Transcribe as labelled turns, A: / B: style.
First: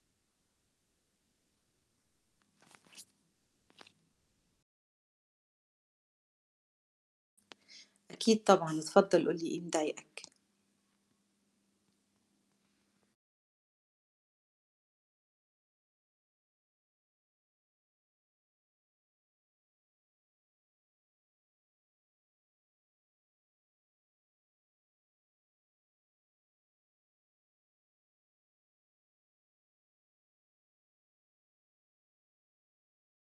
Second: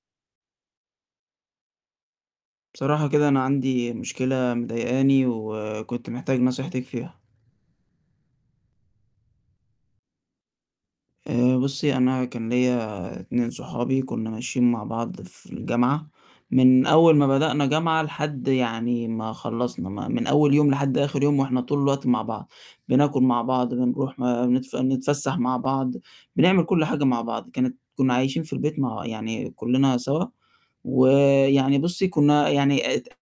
A: بصراحة كده أنا عندي مشكلة مضايقاني وكنت محتاج نصيحتِك فيها.
B: أكيد طبعًا، اتفضّل قُل لي إيه مضايقك.
A: آآ بُصّي، أنا كان ليا 2 صُحابي كُنّا ماشيين مع بعض في الجامعة، من أول ما بدأنا جامعة لحد يعني ما خلّصنا م من أول يوم لحد آخر يوم وإحنا طول الوقت مع بعض، بناكل مع بعض، بنروح نتف نتفسح مع بعض، بنعمل كل حاجة مع بعض كانت كُنّا عايشين في البيت مع يعني كُلّنا سوا ويعني بُصّي، كُنّا يعني ات